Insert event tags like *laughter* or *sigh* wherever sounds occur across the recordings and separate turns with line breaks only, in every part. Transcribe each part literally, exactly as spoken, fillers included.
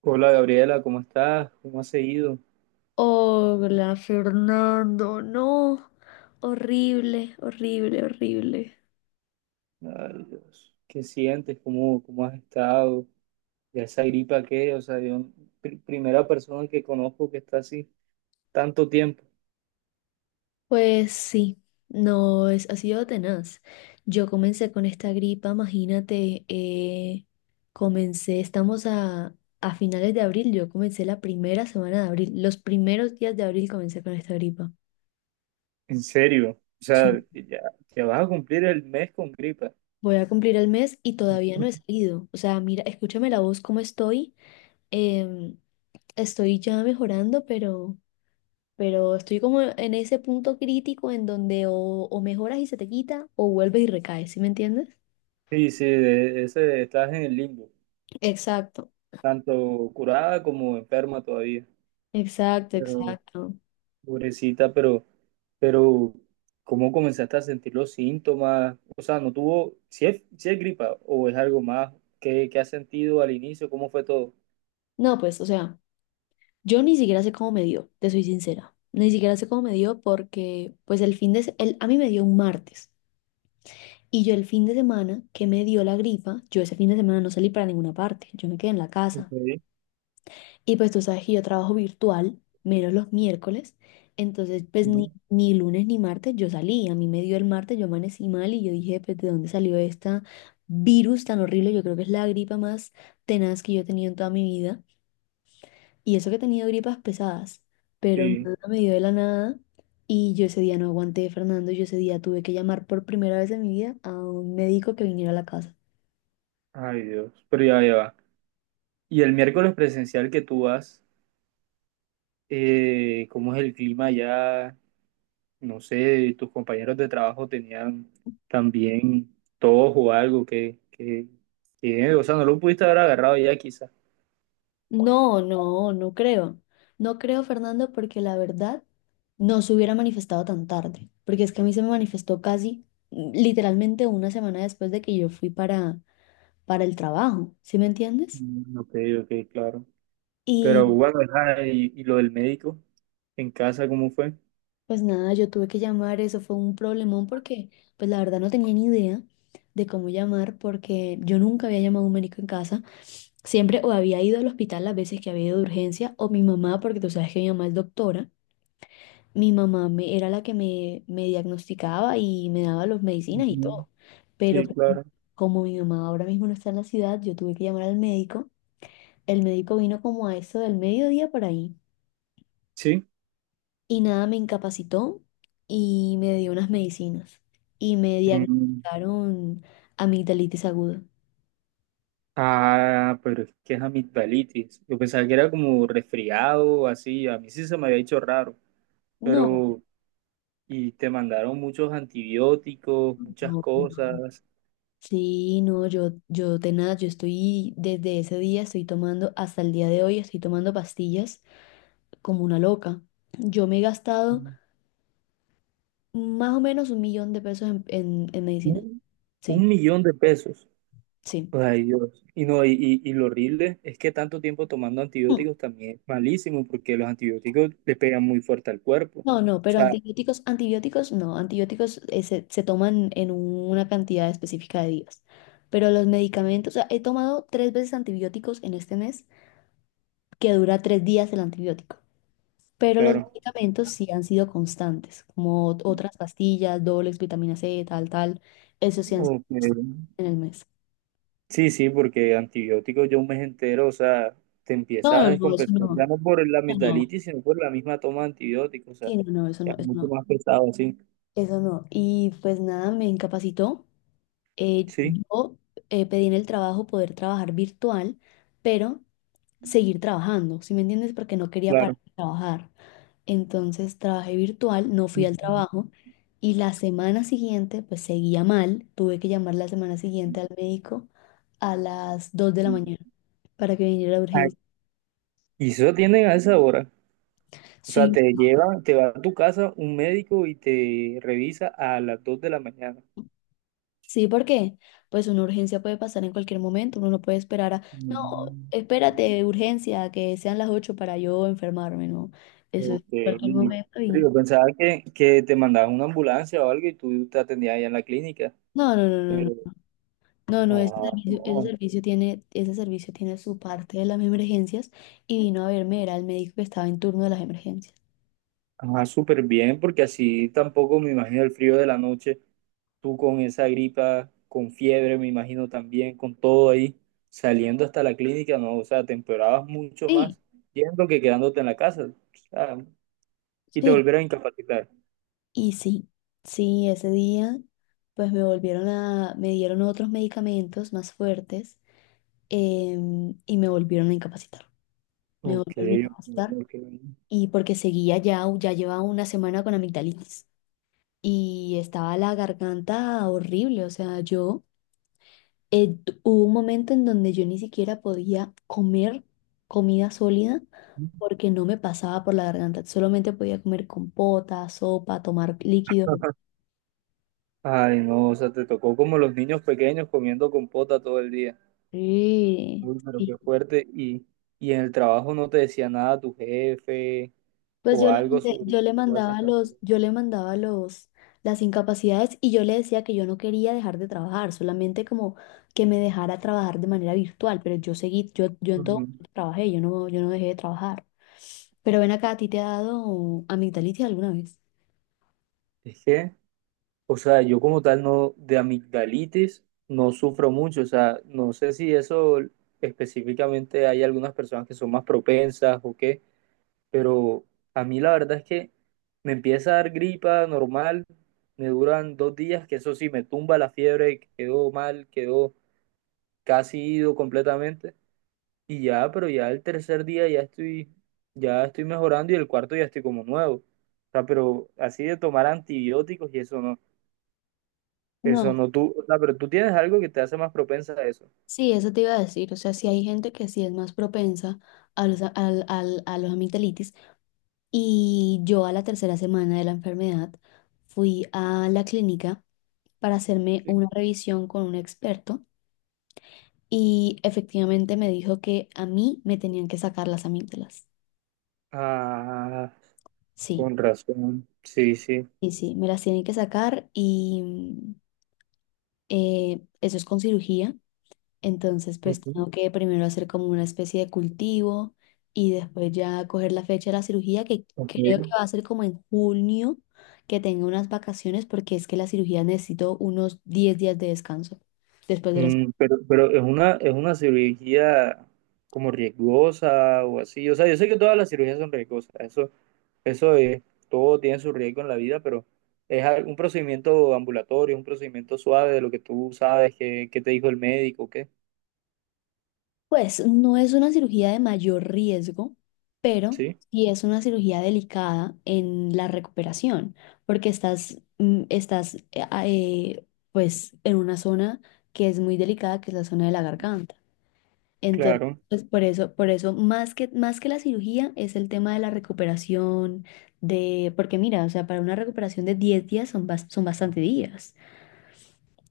Hola Gabriela, ¿cómo estás? ¿Cómo has seguido?
Hola, Fernando. No, horrible, horrible, horrible.
Ay, Dios. ¿Qué sientes? ¿Cómo, cómo has estado? ¿Ya esa gripa qué? O sea, yo, pri- primera persona que conozco que está así tanto tiempo.
Pues sí, no, es, ha sido tenaz. Yo comencé con esta gripa, imagínate, eh, comencé, estamos a, a finales de abril, yo comencé la primera semana de abril, los primeros días de abril comencé con esta gripa.
En serio. O
Sí.
sea, ya, ya vas a cumplir el mes con gripa.
Voy a cumplir el mes y todavía no he
*laughs*
salido. O sea, mira, escúchame la voz, cómo estoy. em, Estoy ya mejorando, pero... pero estoy como en ese punto crítico en donde o, o mejoras y se te quita o vuelves y recaes, ¿sí me entiendes?
Sí, sí, de- ese, estás en el limbo,
Exacto,
tanto curada como enferma todavía.
exacto,
Pero,
exacto.
pobrecita, pero Pero, ¿cómo comenzaste a sentir los síntomas? O sea, ¿no tuvo, si es, si es gripa o es algo más? ¿Qué, qué has sentido al inicio? ¿Cómo fue todo?
No, pues, o sea, yo ni siquiera sé cómo me dio, te soy sincera. Ni siquiera sé cómo me dio porque, pues, el fin de, se- el, a mí me dio un martes. Y yo el fin de semana que me dio la gripa, yo ese fin de semana no salí para ninguna parte, yo me quedé en la
Ok.
casa. Y pues tú sabes que yo trabajo virtual, menos los miércoles. Entonces, pues
Ujú.
ni, ni lunes ni martes yo salí. A mí me dio el martes, yo amanecí mal y yo dije, pues, ¿de dónde salió esta virus tan horrible? Yo creo que es la gripa más tenaz que yo he tenido en toda mi vida. Y eso que he tenido gripas pesadas, pero
Sí.
nada me dio de la nada. Y yo ese día no aguanté, Fernando. Yo ese día tuve que llamar por primera vez en mi vida a un médico que viniera a la casa.
Ay Dios, pero ya, ya va. Y el miércoles presencial que tú vas, eh, ¿cómo es el clima allá? No sé, tus compañeros de trabajo tenían también tos o algo que, que, que, o sea, no lo pudiste haber agarrado ya quizás.
No, no, no creo. No creo, Fernando, porque la verdad no se hubiera manifestado tan tarde, porque es que a mí se me manifestó casi, mm, literalmente, una semana después de que yo fui para, para el trabajo, ¿sí me entiendes?
Mm. Ok, ok, claro. Pero
Y
bueno, ajá, y, y lo del médico en casa, ¿cómo fue?
pues nada, yo tuve que llamar, eso fue un problemón porque pues la verdad no tenía ni idea de cómo llamar porque yo nunca había llamado a un médico en casa. Siempre o había ido al hospital las veces que había ido de urgencia o mi mamá, porque tú sabes que mi mamá es doctora. Mi mamá me, era la que me, me diagnosticaba y me daba las medicinas y
Ujú.
todo. Pero
Sí,
como
claro.
como mi mamá ahora mismo no está en la ciudad, yo tuve que llamar al médico. El médico vino como a eso del mediodía por ahí.
Sí.
Y nada, me incapacitó y me dio unas medicinas. Y me
Mm.
diagnosticaron amigdalitis aguda.
Ah, pero es que es amigdalitis. Yo pensaba que era como resfriado, así. A mí sí se me había hecho raro.
No,
Pero, y te mandaron muchos antibióticos, muchas
no, pues no.
cosas.
Sí, no, yo, yo de nada, yo estoy desde ese día, estoy tomando, hasta el día de hoy, estoy tomando pastillas como una loca. Yo me he gastado más o menos un millón de pesos en, en- en medicina.
Un,
Sí,
un millón de pesos.
sí.
Ay, Dios. Y no, y, y, y lo horrible es que tanto tiempo tomando
Mm.
antibióticos también es malísimo, porque los antibióticos le pegan muy fuerte al cuerpo. O
No, no, pero
sea,
antibióticos, antibióticos no. Antibióticos, eh, se, se toman en una cantidad específica de días. Pero los medicamentos, o sea, he tomado tres veces antibióticos en este mes, que dura tres días el antibiótico. Pero los
claro.
medicamentos sí han sido constantes, como ot- otras pastillas, dobles, vitamina C, tal, tal. Eso sí han sido
Ok.
en el mes.
Sí, sí, porque antibióticos yo un mes entero, o sea, te empiezas
No,
a
no, no, eso
descompensar
no.
ya no por la
Eso no.
amigdalitis, sino por la misma toma de antibióticos, o sea,
Sí, no, no, eso
ya
no,
es
eso
mucho
no.
más pesado, sí,
Eso no. Y pues nada, me incapacitó. Eh,
sí,
yo, eh, pedí en el trabajo poder trabajar virtual, pero seguir trabajando, ¿sí me entiendes? Porque no quería
claro.
parar de trabajar. Entonces trabajé virtual, no fui al trabajo y la semana siguiente pues seguía mal. Tuve que llamar la semana siguiente al médico a las dos de la mañana para que viniera la
Ay.
urgencia.
Y eso tienen a esa hora, o sea,
Sí,
te lleva, te va a tu casa un médico y te revisa a las dos de la mañana.
sí, porque pues una urgencia puede pasar en cualquier momento, uno no puede esperar a, no,
Mm.
espérate, urgencia, que sean las ocho para yo enfermarme, no, eso es
Ok.
cualquier momento
Pero
y
yo pensaba que, que te mandaban una ambulancia o algo y tú te atendías allá en la clínica,
no, no, no, no, no,
pero
no, no, ese
ah,
servicio, ese
no.
servicio tiene, ese servicio tiene su parte de las emergencias y vino a verme, era el médico que estaba en turno de las emergencias.
Ajá, súper bien, porque así tampoco me imagino el frío de la noche, tú con esa gripa, con fiebre, me imagino también, con todo ahí, saliendo hasta la clínica, no, o sea, te empeorabas mucho
Sí,
más yendo que quedándote en la casa, o sea, y te
sí,
volvieron a incapacitar.
y sí, sí, ese día pues me volvieron a, me dieron otros medicamentos más fuertes, em, y me volvieron a incapacitar. Me
Ok,
volvieron a
ok,
capacitar
ok.
y porque seguía, ya ya llevaba una semana con amigdalitis y estaba la garganta horrible, o sea, yo, eh, tu- hubo un momento en donde yo ni siquiera podía comer comida sólida porque no me pasaba por la garganta, solamente podía comer compota, sopa, tomar líquidos.
*laughs* Ay, no, o sea, te tocó como los niños pequeños comiendo compota todo el día.
Sí,
Uy, pero
sí.
qué fuerte. Y, y en el trabajo no te decía nada tu jefe
Pues
o
yo le
algo
mandé- yo
sobre
le
todas esas
mandaba los,
cantidades.
yo le mandaba los, las incapacidades y yo le decía que yo no quería dejar de trabajar, solamente como que me dejara trabajar de manera virtual, pero yo seguí, yo, yo en todo momento trabajé, yo no, yo no dejé de trabajar. Pero ven acá, ¿a ti te ha dado amigdalitis alguna vez?
Es que, o sea, yo como tal no, de amigdalitis no sufro mucho, o sea, no sé si eso específicamente hay algunas personas que son más propensas o qué, pero a mí la verdad es que me empieza a dar gripa normal, me duran dos días, que eso sí, me tumba la fiebre, quedó mal, quedó casi ido completamente, y ya, pero ya el tercer día ya estoy, ya estoy mejorando y el cuarto ya estoy como nuevo, o sea, pero así de tomar antibióticos y eso no. Eso
No,
no tú, o sea, pero tú tienes algo que te hace más propensa a eso.
sí, eso te iba a decir, o sea, sí hay gente que sí es más propensa a los, al- al- a los amigdalitis y yo a la tercera semana de la enfermedad fui a la clínica para hacerme
Sí.
una revisión con un experto y efectivamente me dijo que a mí me tenían que sacar las amígdalas.
Ah,
Sí,
con razón. Sí, sí.
sí, sí, me las tienen que sacar y, mm, eh, eso es con cirugía. Entonces, pues
Ujú,
tengo que primero hacer como una especie de cultivo y después ya coger la fecha de la cirugía, que creo que
ok.
va a ser como en junio, que tenga unas vacaciones porque es que la cirugía necesito unos diez días de descanso después de la.
Mm, pero, pero es una, es una cirugía como riesgosa o así. O sea, yo sé que todas las cirugías son riesgosas. Eso, eso es, todo tiene su riesgo en la vida, pero es al- un procedimiento ambulatorio, un procedimiento suave de lo que tú sabes, que, que te dijo el médico, ¿qué?
Pues no es una cirugía de mayor riesgo, pero
Sí,
sí es una cirugía delicada en la recuperación, porque estás, mm, estás eh, a- eh, pues en una zona que es muy delicada, que es la zona de la garganta. Entonces,
claro.
pues por eso, por eso más que, más que la cirugía es el tema de la recuperación de, porque mira, o sea, para una recuperación de diez días son, bas- son bastante días.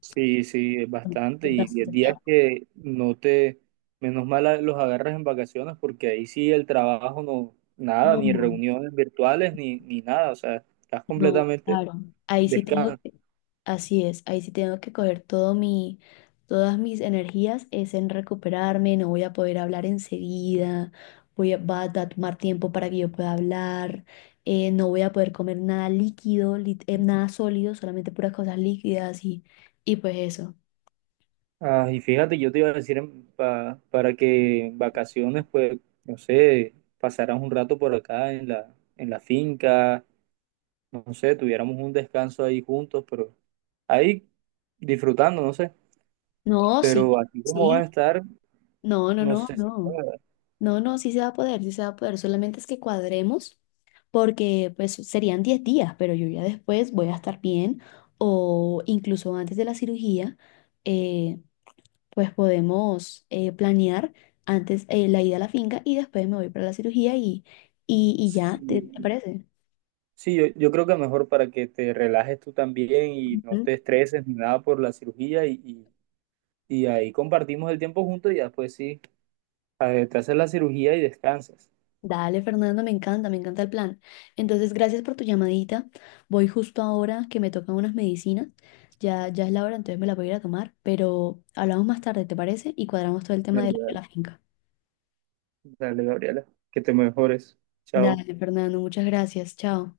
Sí, sí, es bastante.
Es
Y diez
bastante
días
tiempo.
que no te, menos mal a- los agarras en vacaciones porque ahí sí el trabajo no, nada,
No,
ni
no,
reuniones virtuales, ni, ni nada. O sea, estás
no,
completamente
claro. Ahí sí tengo
descansado.
que Así es, ahí sí tengo que coger todo mi, todas mis energías es en recuperarme, no voy a poder hablar enseguida, voy a, va a tomar tiempo para que yo pueda hablar, eh, no voy a poder comer nada líquido, lit- eh, nada sólido, solamente puras cosas líquidas y, y pues eso.
Ah, y fíjate, yo te iba a decir en- pa- para que en vacaciones, pues, no sé, pasarás un rato por acá en la, en la finca, no sé, tuviéramos un descanso ahí juntos, pero ahí disfrutando, no sé.
No, sí,
Pero así como vas a
sí,
estar,
no, no,
no
no,
sé si
no.
pueda.
No, no, sí se va a poder, sí se va a poder. Solamente es que cuadremos porque pues serían diez días, pero yo ya después voy a estar bien o incluso antes de la cirugía, eh, pues podemos eh, planear antes, eh, la ida a la finca y después me voy para la cirugía y, y, y ya, ¿te, te parece?
Sí, yo, yo creo que mejor para que te relajes tú también y no te estreses ni nada por la cirugía y, y- y ahí compartimos el tiempo juntos y ya después sí, a te haces la cirugía y descansas.
Dale, Fernando, me encanta, me encanta el plan. Entonces, gracias por tu llamadita. Voy justo ahora que me tocan unas medicinas. Ya, ya es la hora, entonces me las voy a ir a tomar, pero hablamos más tarde, ¿te parece? Y cuadramos todo el tema
Dale,
de la, de
dale,
la finca.
dale, Gabriela, que te mejores. Chao.
Dale, Fernando, muchas gracias. Chao.